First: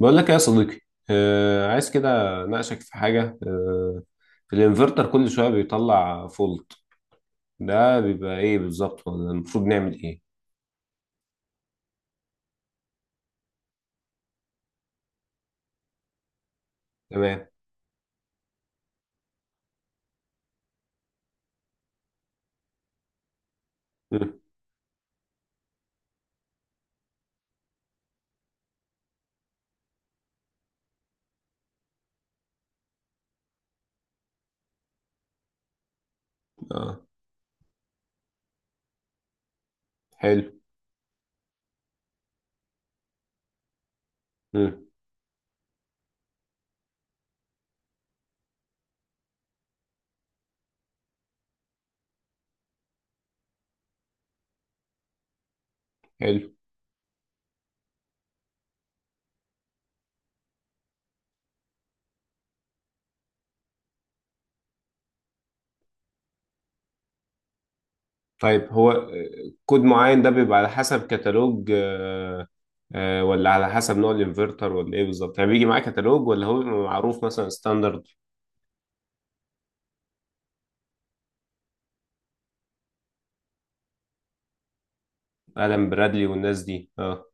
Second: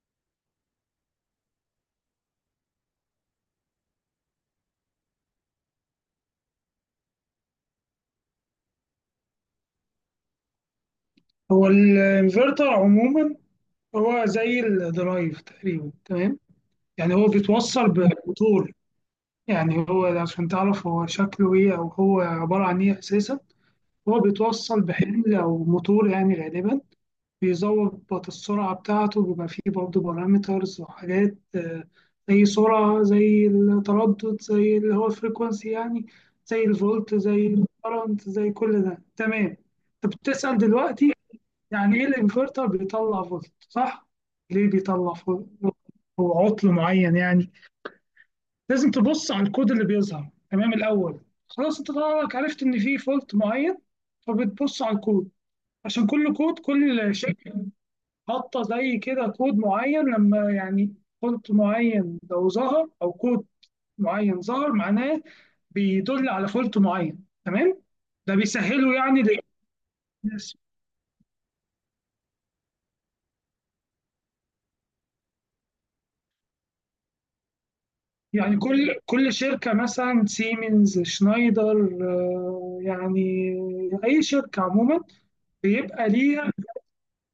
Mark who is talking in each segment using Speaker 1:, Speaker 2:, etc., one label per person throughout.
Speaker 1: بقول لك إيه يا صديقي. آه، عايز كده. ناقشك في حاجة الانفرتر كل شوية بيطلع فولت، ده بيبقى ايه بالظبط، ولا المفروض نعمل ايه؟
Speaker 2: هو الانفرتر عموما، هو زي الدرايف تقريبا. تمام. يعني هو
Speaker 1: تمام.
Speaker 2: بيتوصل بموتور. يعني هو عشان تعرف هو شكله ايه او هو عبارة عن ايه اساسا، هو
Speaker 1: مم.
Speaker 2: بيتوصل بحمل او موتور يعني غالبا، بيظبط السرعة بتاعته. بيبقى فيه برضه بارامترز وحاجات زي سرعة، زي التردد، زي اللي هو الفريكونسي يعني، زي
Speaker 1: اه.
Speaker 2: الفولت، زي الكرنت، زي كل ده. تمام. طب
Speaker 1: حلو.
Speaker 2: بتسأل دلوقتي، يعني ايه الانفرتر بيطلع فولت؟ صح. ليه
Speaker 1: مم.
Speaker 2: بيطلع فولت؟ هو عطل معين يعني. لازم تبص على الكود اللي بيظهر. تمام. الاول خلاص انت طالعك عرفت ان في فولت معين، فبتبص على الكود. عشان كل
Speaker 1: حلو.
Speaker 2: كود، كل شركه حاطه زي كده كود معين، لما يعني فولت معين لو ظهر، او كود معين ظهر، معناه بيدل على فولت معين. تمام. ده
Speaker 1: طيب، هو
Speaker 2: بيسهله يعني
Speaker 1: كود معين ده
Speaker 2: للناس.
Speaker 1: بيبقى على حسب كتالوج ولا على حسب نوع الانفرتر ولا ايه بالظبط، يعني بيجي معاه كتالوج ولا هو بيبقى معروف مثلا ستاندرد؟
Speaker 2: يعني كل شركة، مثلا سيمنز، شنايدر، يعني أي شركة عموما،
Speaker 1: ألان
Speaker 2: بيبقى
Speaker 1: برادلي
Speaker 2: ليها
Speaker 1: والناس دي، اه.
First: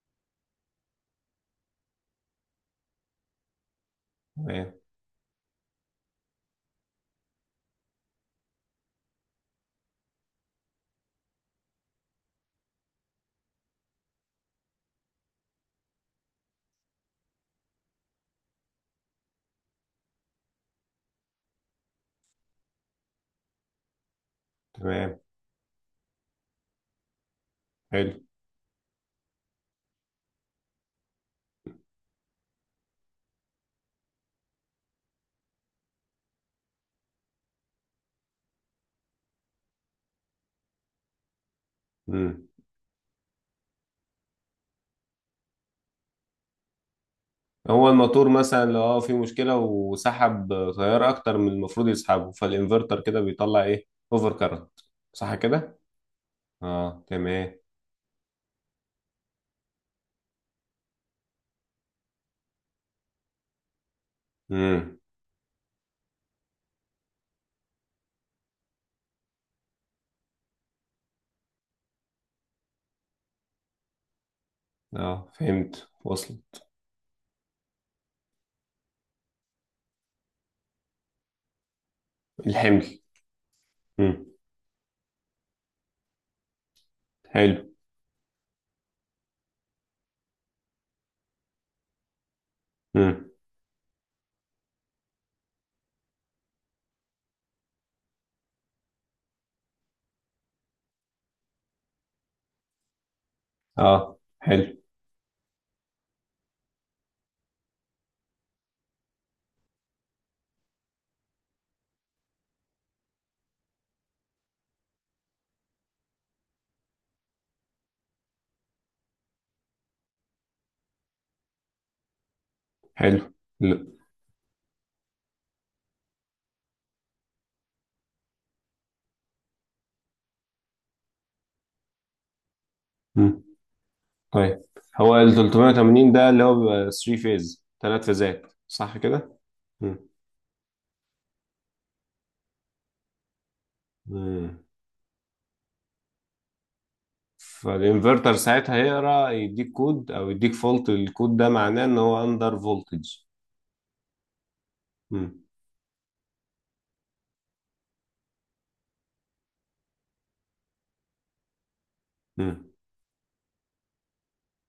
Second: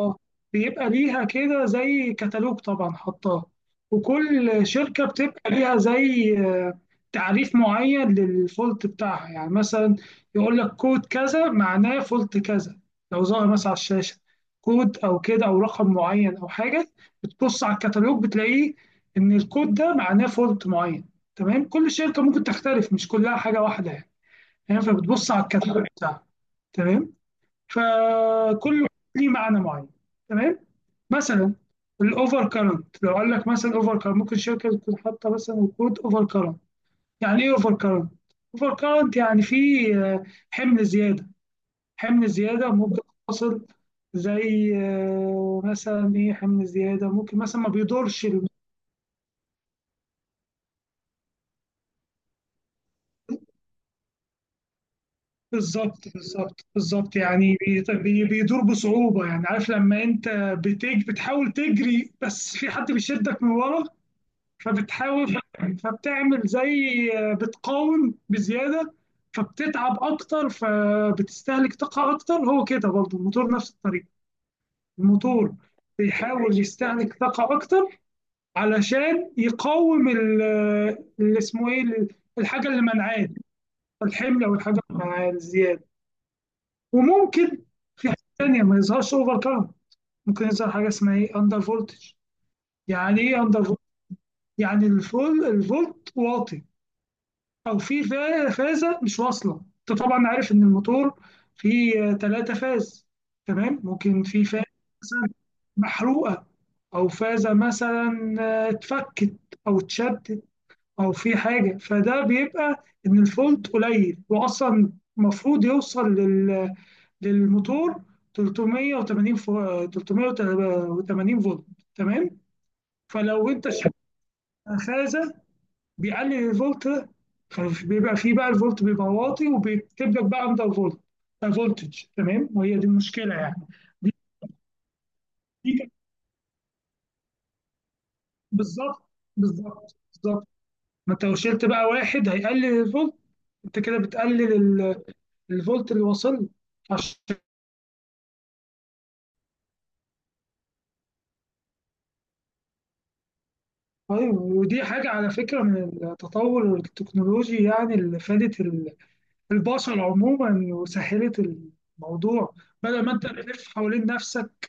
Speaker 2: آه، بيبقى ليها كده زي كتالوج طبعا حطاه. وكل
Speaker 1: تمام.
Speaker 2: شركة بتبقى ليها زي تعريف معين للفولت بتاعها. يعني مثلا يقول لك كود كذا معناه فولت كذا، لو ظهر مثلا على الشاشة كود أو كده أو رقم معين أو حاجة، بتبص على الكتالوج بتلاقيه إن الكود ده معناه فولت معين. تمام. كل شركة ممكن تختلف، مش كلها حاجة واحدة يعني. يعني
Speaker 1: تمام.
Speaker 2: فبتبص على الكتالوج بتاعها. تمام.
Speaker 1: حلو.
Speaker 2: فكل ليه معنى معين. تمام. مثلا الاوفر كارنت، لو قال لك مثلا اوفر كارنت، ممكن شركه تكون حاطه مثلا كود اوفر كارنت. يعني ايه اوفر كارنت؟ اوفر كارنت يعني في آه، حمل زياده. حمل
Speaker 1: مم.
Speaker 2: زياده ممكن توصل، زي مثلا ايه، حمل زياده ممكن مثلا ما
Speaker 1: هو
Speaker 2: بيدورش
Speaker 1: الموتور مثلا لو فيه مشكلة وسحب تيار أكتر من المفروض يسحبه، فالإنفرتر كده بيطلع إيه؟ أوفر كارنت، صح كده؟
Speaker 2: بالظبط بالظبط
Speaker 1: اه،
Speaker 2: بالظبط. يعني
Speaker 1: تمام.
Speaker 2: بيدور بصعوبه. يعني عارف لما انت بتحاول تجري بس في حد بيشدك من ورا،
Speaker 1: امم.
Speaker 2: فبتحاول، فبتعمل زي بتقاوم بزياده، فبتتعب اكتر، فبتستهلك طاقه اكتر. هو كده برضه الموتور نفس الطريقه،
Speaker 1: اه،
Speaker 2: الموتور
Speaker 1: فهمت، وصل.
Speaker 2: بيحاول يستهلك طاقه اكتر علشان يقاوم اللي اسمه ايه الحاجه اللي
Speaker 1: الحمل.
Speaker 2: منعاه،
Speaker 1: امم.
Speaker 2: الحمل او الحاجه اللي منعاه الزياده. وممكن
Speaker 1: حلو.
Speaker 2: في حاجه ثانيه ما يظهرش اوفر كارنت، ممكن يظهر حاجه اسمها ايه، اندر فولتج. يعني
Speaker 1: امم.
Speaker 2: ايه اندر فولتج؟ يعني الفولت واطي، او في فازه مش واصله. انت طبعا عارف ان الموتور فيه 3 فاز. تمام.
Speaker 1: اه،
Speaker 2: ممكن في فازه
Speaker 1: حلو.
Speaker 2: مثلا محروقه، او فازه مثلا اتفكت او اتشدت، او في حاجه. فده بيبقى ان الفولت قليل. واصلا المفروض يوصل لل... للموتور 380 380 فولت. تمام.
Speaker 1: حلو.
Speaker 2: فلو انت
Speaker 1: لا.
Speaker 2: شلت فازه، بيقلل الفولت، فبيبقى فيه بقى الفولت بيبقى واطي، وبيكتب لك بقى اندر فولت، فولتج. تمام. وهي دي المشكله
Speaker 1: امم.
Speaker 2: يعني. دي
Speaker 1: طيب، هو ال
Speaker 2: دي كانت-
Speaker 1: 380 ده اللي هو بيبقى 3 فيز ثلاث فيزات، صح
Speaker 2: بالظبط
Speaker 1: كده؟
Speaker 2: بالظبط
Speaker 1: امم.
Speaker 2: بالظبط. ما انت لو شلت بقى واحد، هيقلل الفولت. انت كده بتقلل
Speaker 1: امم.
Speaker 2: الفولت اللي واصل له. عشان
Speaker 1: فالإنفرتر ساعتها هيقرا، يديك كود أو يديك فولت، الكود ده معناه إن هو أندر فولتج.
Speaker 2: طيب، ودي حاجه على
Speaker 1: مم.
Speaker 2: فكره من التطور التكنولوجي. يعني اللي فادت البشر عموما، وسهلت الموضوع،
Speaker 1: مم.
Speaker 2: بدل ما انت تلف حوالين نفسك.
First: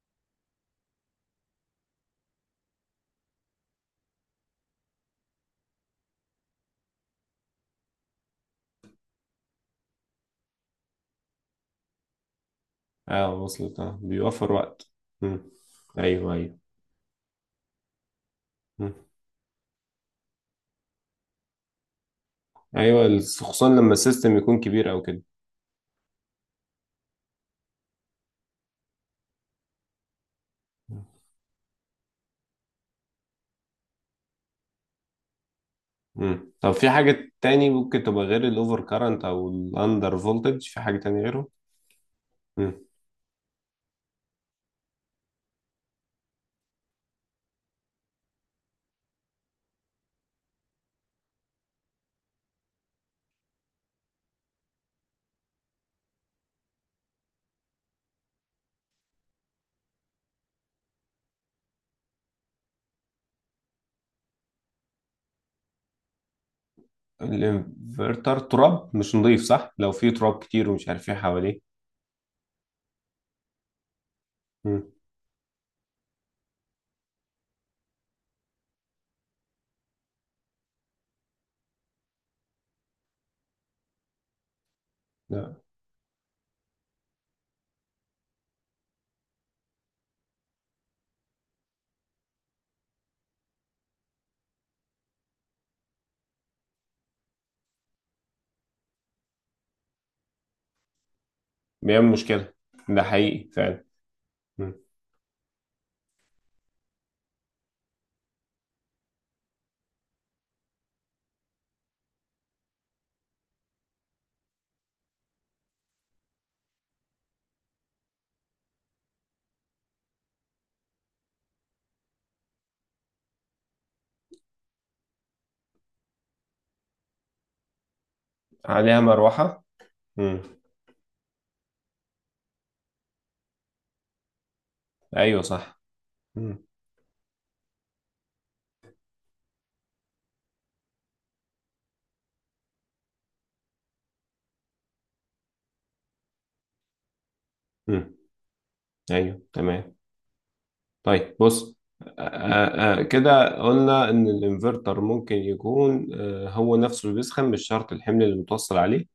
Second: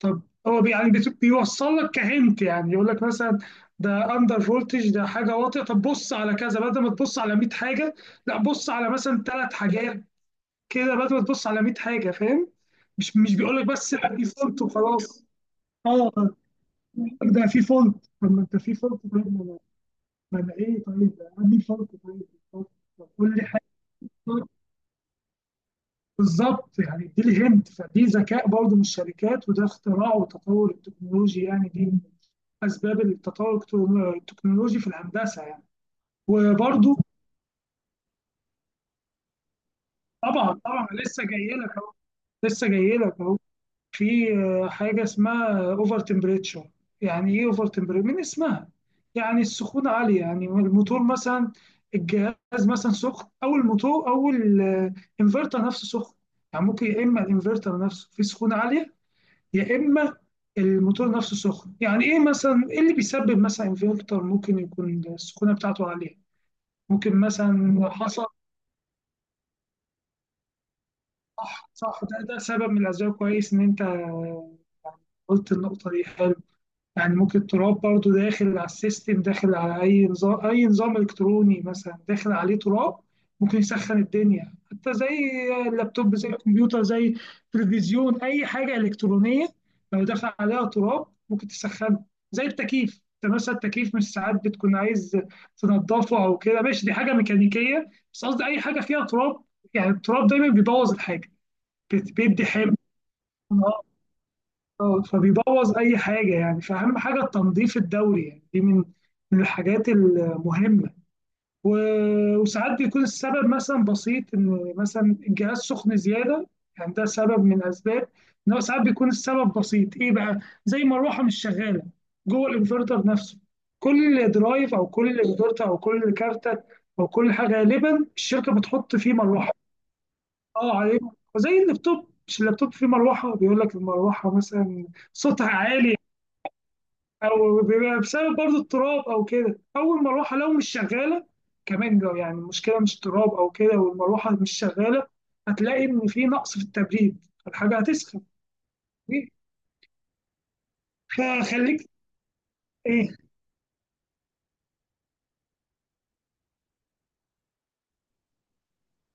Speaker 2: طب هو بيوصل لك كهنت. يعني يقول لك مثلا ده اندر فولتج، ده حاجه واطيه، طب بص على كذا، بدل ما تبص على 100 حاجه، لا بص على مثلا 3 حاجات كده، بدل ما تبص على 100 حاجه. فاهم؟ مش
Speaker 1: اه،
Speaker 2: مش بيقول لك
Speaker 1: وصلت،
Speaker 2: بس
Speaker 1: اه،
Speaker 2: لا، في
Speaker 1: بيوفر
Speaker 2: فولت
Speaker 1: وقت.
Speaker 2: وخلاص.
Speaker 1: مم.
Speaker 2: اه،
Speaker 1: ايوه، ايوه.
Speaker 2: ده في فولت. طب ما انت في
Speaker 1: مم.
Speaker 2: فولت؟ طيب ما انا، ما انا ايه؟ طيب عندي فولت. طيب. طب،
Speaker 1: ايوه،
Speaker 2: طب قول لي حاجه.
Speaker 1: خصوصا لما السيستم يكون كبير او كده.
Speaker 2: بالظبط. يعني دي لي هنت، فدي ذكاء برضه من الشركات، وده اختراع وتطور التكنولوجي يعني. دي اسباب التطور التكنولوجي في الهندسه يعني.
Speaker 1: مم. طب، في
Speaker 2: وبرضو
Speaker 1: حاجة تاني ممكن تبقى غير الاوفر كارنت او الاندر
Speaker 2: طبعا
Speaker 1: فولتج، في
Speaker 2: طبعا،
Speaker 1: حاجة تانية
Speaker 2: لسه
Speaker 1: غيره؟
Speaker 2: جاي لك اهو، لسه
Speaker 1: مم.
Speaker 2: جاي لك اهو. في حاجه اسمها اوفر تمبريتشر. يعني ايه اوفر تمبريتشر؟ من اسمها، يعني السخونه عاليه. يعني الموتور مثلا، الجهاز مثلا سخن، او الموتور او الانفرتر نفسه سخن. يعني ممكن يا اما الانفرتر نفسه فيه سخونه عاليه، يا اما الموتور نفسه سخن. يعني ايه مثلا، ايه اللي بيسبب مثلا انفرتر ممكن يكون السخونه بتاعته عاليه؟ ممكن مثلا حصل.
Speaker 1: الانفرتر تراب مش نضيف، صح؟ لو في تراب كتير ومش عارف ايه حواليه.
Speaker 2: صح، ده سبب من الأسباب. كويس إن أنت
Speaker 1: مم.
Speaker 2: قلت النقطة دي. حلو. يعني ممكن التراب برضو داخل على السيستم، داخل على أي نظام، أي نظام إلكتروني مثلا داخل عليه تراب، ممكن يسخن الدنيا. حتى زي
Speaker 1: لا.
Speaker 2: اللابتوب، زي الكمبيوتر، زي التلفزيون، أي حاجة إلكترونية لو دخل عليها تراب ممكن تسخنه. زي التكييف، انت مثلا التكييف مش ساعات بتكون عايز تنضفه او كده؟ ماشي، دي حاجه ميكانيكيه، بس قصدي اي حاجه فيها تراب، يعني التراب دايما بيبوظ الحاجه،
Speaker 1: بيعمل
Speaker 2: بيدي
Speaker 1: مشكلة.
Speaker 2: حمض.
Speaker 1: ده حقيقي فعلا. مم.
Speaker 2: اه، فبيبوظ اي حاجه يعني. فاهم؟ حاجه التنظيف الدوري يعني دي من الحاجات المهمه. وساعات بيكون السبب مثلا بسيط، ان مثلا الجهاز سخن زياده. يعني ده سبب من اسباب ان هو ساعات بيكون السبب بسيط. ايه بقى؟ زي مروحه مش شغاله جوه الانفرتر نفسه. كل درايف او كل انفرتر او كل كارته او كل حاجه، غالبا الشركه بتحط
Speaker 1: عليها
Speaker 2: فيه مروحه.
Speaker 1: مروحة. مم.
Speaker 2: اه، عليه. زي اللابتوب، مش اللابتوب فيه مروحه بيقول لك المروحه مثلا
Speaker 1: ايوه
Speaker 2: صوتها
Speaker 1: صح.
Speaker 2: عالي،
Speaker 1: مم.
Speaker 2: او بيبقى بسبب برضو التراب او كده، او المروحه لو مش شغاله. كمان لو يعني المشكله مش تراب او كده، والمروحه مش شغاله، هتلاقي ان في نقص في التبريد، الحاجه
Speaker 1: مم.
Speaker 2: هتسخن.
Speaker 1: ايوه تمام. طيب بص.
Speaker 2: فخليك. ايه.
Speaker 1: كده قلنا ان الانفرتر ممكن يكون هو نفسه اللي بيسخن، مش شرط الحمل اللي متوصل عليه.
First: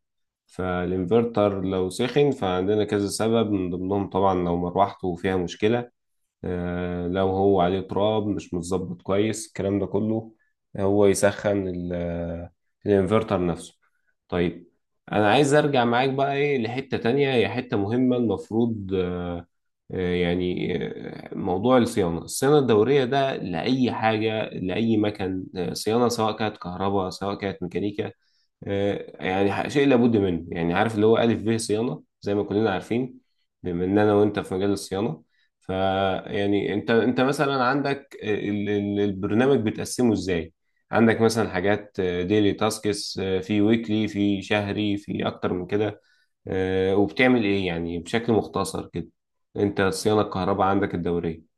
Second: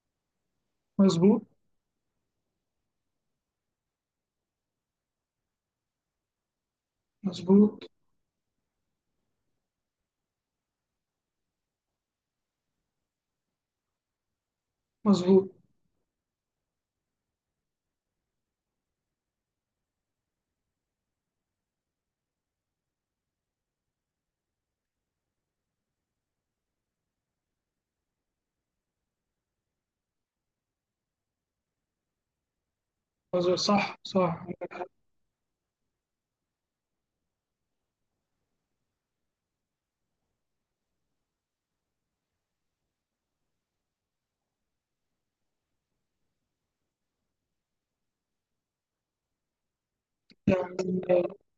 Speaker 2: مظبوط
Speaker 1: فالانفرتر لو سخن فعندنا كذا سبب، من ضمنهم طبعا لو مروحته فيها مشكلة. لو هو عليه
Speaker 2: مظبوط
Speaker 1: تراب مش متظبط كويس الكلام ده كله. هو يسخن الانفرتر نفسه. طيب. انا
Speaker 2: مظبوط.
Speaker 1: عايز ارجع معاك بقى ايه، لحتة تانية هي حتة مهمة المفروض يعني موضوع الصيانة، الصيانة الدورية ده لأي حاجة لأي مكان، صيانة سواء كانت كهرباء سواء كانت ميكانيكا. يعني شيء لابد منه، يعني عارف اللي هو ألف ب صيانة زي ما كلنا عارفين.
Speaker 2: مظبوط.
Speaker 1: بما
Speaker 2: صح
Speaker 1: إن أنا وأنت
Speaker 2: صح.
Speaker 1: في مجال الصيانة، فيعني أنت مثلا عندك البرنامج بتقسمه إزاي؟ عندك مثلا حاجات ديلي تاسكس، في ويكلي، في شهري، في أكتر من كده. وبتعمل ايه يعني بشكل مختصر كده؟ انت صيانة الكهرباء عندك
Speaker 2: يعني
Speaker 1: الدورية.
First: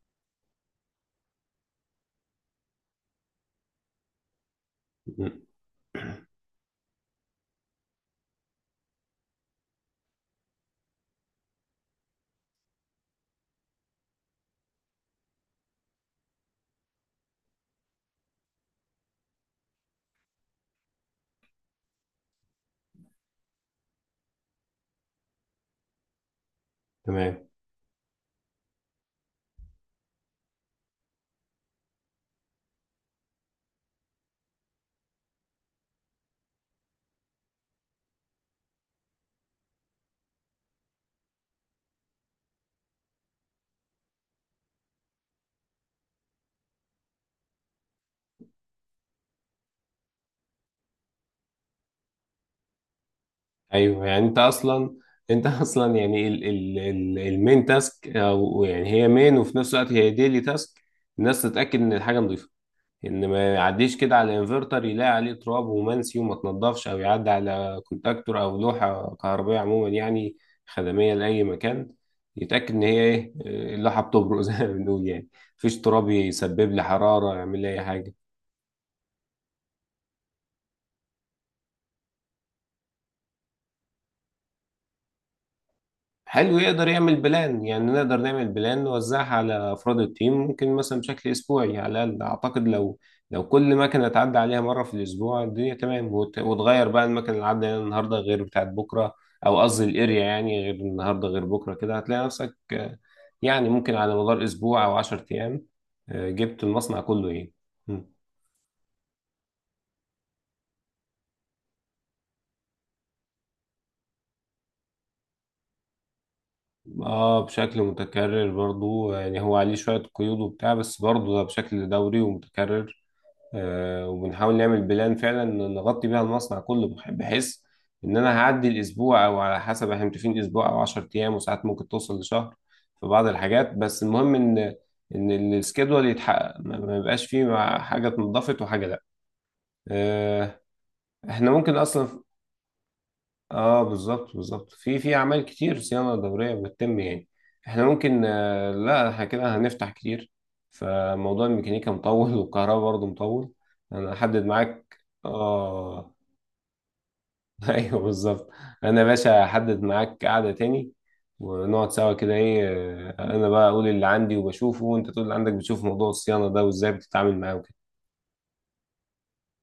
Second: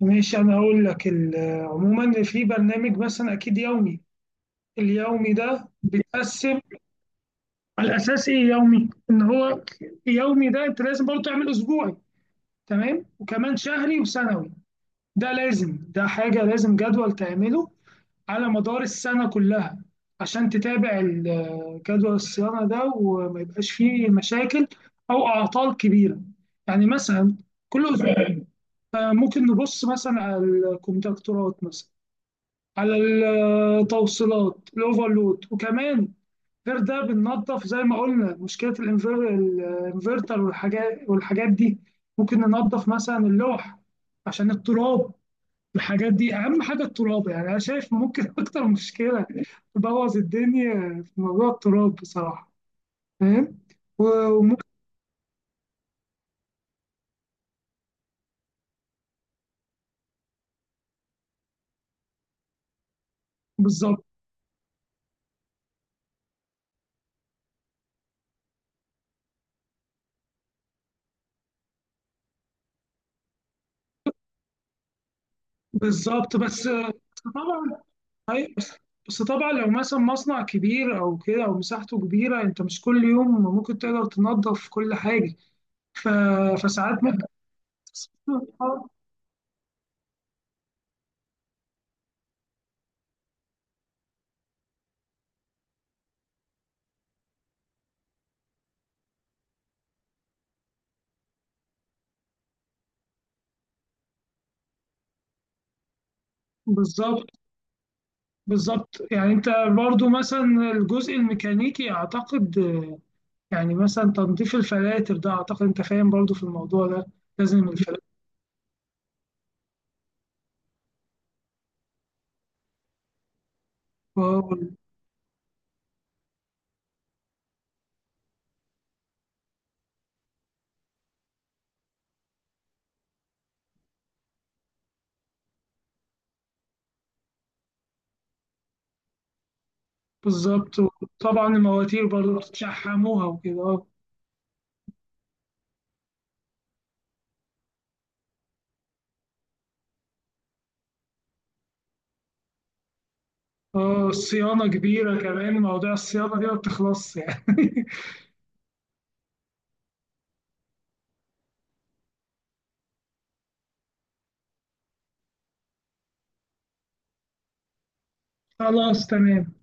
Speaker 2: ماشي، انا هقول لك عموما في برنامج مثلا اكيد يومي.
Speaker 1: مم.
Speaker 2: اليومي ده بيتقسم على اساس ايه؟ يومي، ان هو يومي ده انت لازم برضو تعمل اسبوعي. تمام. وكمان شهري وسنوي. ده لازم، ده حاجة لازم جدول تعمله على مدار السنة كلها، عشان تتابع جدول الصيانة ده، وما يبقاش فيه مشاكل أو أعطال كبيرة. يعني مثلا
Speaker 1: تمام.
Speaker 2: كل أسبوع ممكن نبص مثلا على الكونتاكتورات، مثلا على التوصيلات، الأوفرلود، وكمان غير ده بننظف زي ما قلنا، مشكلة الانفرتر والحاجات، والحاجات دي. ممكن ننظف مثلا اللوح عشان التراب. الحاجات دي أهم حاجة التراب. يعني أنا شايف ممكن أكتر مشكلة تبوظ الدنيا في موضوع التراب بصراحة. فاهم؟
Speaker 1: ايوه
Speaker 2: و-
Speaker 1: يعني انت
Speaker 2: وممكن،
Speaker 1: اصلا، انت اصلا يعني ال ال ال المين تاسك، او يعني هي مين وفي نفس الوقت هي ديلي تاسك. الناس تتأكد ان الحاجة نظيفة، ان ما يعديش
Speaker 2: بالظبط
Speaker 1: كده على انفرتر يلاقي عليه تراب ومنسي وما تنضفش، او يعدي على كونتاكتور او لوحه كهربائيه عموما، يعني خدميه لاي مكان. يتاكد ان هي ايه، اللوحه بتبرق زي ما بنقول يعني، مفيش تراب
Speaker 2: بالظبط. بس بس
Speaker 1: يسبب لي حراره يعمل
Speaker 2: طبعا،
Speaker 1: لي اي حاجه.
Speaker 2: بس بس طبعا، لو مثلا مصنع كبير أو كده أو مساحته كبيرة، أنت مش كل يوم ممكن تقدر تنظف كل حاجة. ف...
Speaker 1: حلو، يقدر
Speaker 2: فساعات
Speaker 1: يعمل
Speaker 2: ممكن
Speaker 1: بلان، يعني نقدر نعمل بلان نوزعها على أفراد التيم، ممكن مثلا بشكل أسبوعي، يعني على الأقل أعتقد لو كل مكنة تعدي عليها مرة في الأسبوع، الدنيا تمام، وتغير بقى المكنة اللي عدى عليها النهاردة غير بتاعت بكرة، أو قصدي الأريا يعني، غير النهاردة غير بكرة، كده هتلاقي نفسك يعني ممكن على مدار أسبوع أو عشر أيام، جبت المصنع
Speaker 2: بالظبط
Speaker 1: كله إيه. مم.
Speaker 2: بالظبط. يعني انت برضو مثلا الجزء الميكانيكي اعتقد، يعني مثلا تنظيف الفلاتر ده، اعتقد انت فاهم برضو في الموضوع ده.
Speaker 1: اه،
Speaker 2: لازم
Speaker 1: بشكل
Speaker 2: الفلاتر
Speaker 1: متكرر برضو، يعني هو عليه شوية قيود وبتاع بس برضو ده بشكل دوري ومتكرر. وبنحاول
Speaker 2: وال-
Speaker 1: نعمل بلان فعلا نغطي بيها المصنع كله بحيث ان انا هعدي الاسبوع او على حسب احنا متفقين اسبوع او 10 ايام، وساعات ممكن توصل لشهر في بعض الحاجات. بس المهم ان السكيدول يتحقق، ما ما يبقاش فيه حاجه اتنضفت وحاجه لا. آه،
Speaker 2: بالظبط. وطبعا
Speaker 1: احنا ممكن
Speaker 2: المواتير
Speaker 1: اصلا،
Speaker 2: برضو بتشحموها وكده.
Speaker 1: اه،
Speaker 2: اه،
Speaker 1: بالظبط بالظبط، في في اعمال كتير صيانه دوريه بتتم يعني. احنا ممكن لا احنا كده هنفتح كتير، فموضوع الميكانيكا مطول والكهرباء برضه مطول. انا احدد
Speaker 2: الصيانة
Speaker 1: معاك.
Speaker 2: كبيرة. كمان موضوع
Speaker 1: اه.
Speaker 2: الصيانة دي ما بتخلصش يعني
Speaker 1: ايوه بالظبط. انا يا باشا احدد معاك قعده تاني، ونقعد سوا كده ايه، انا بقى اقول اللي عندي وبشوفه، وانت تقول اللي عندك بتشوف موضوع الصيانه ده وازاي بتتعامل معاه وكده.
Speaker 2: خلاص. تمام.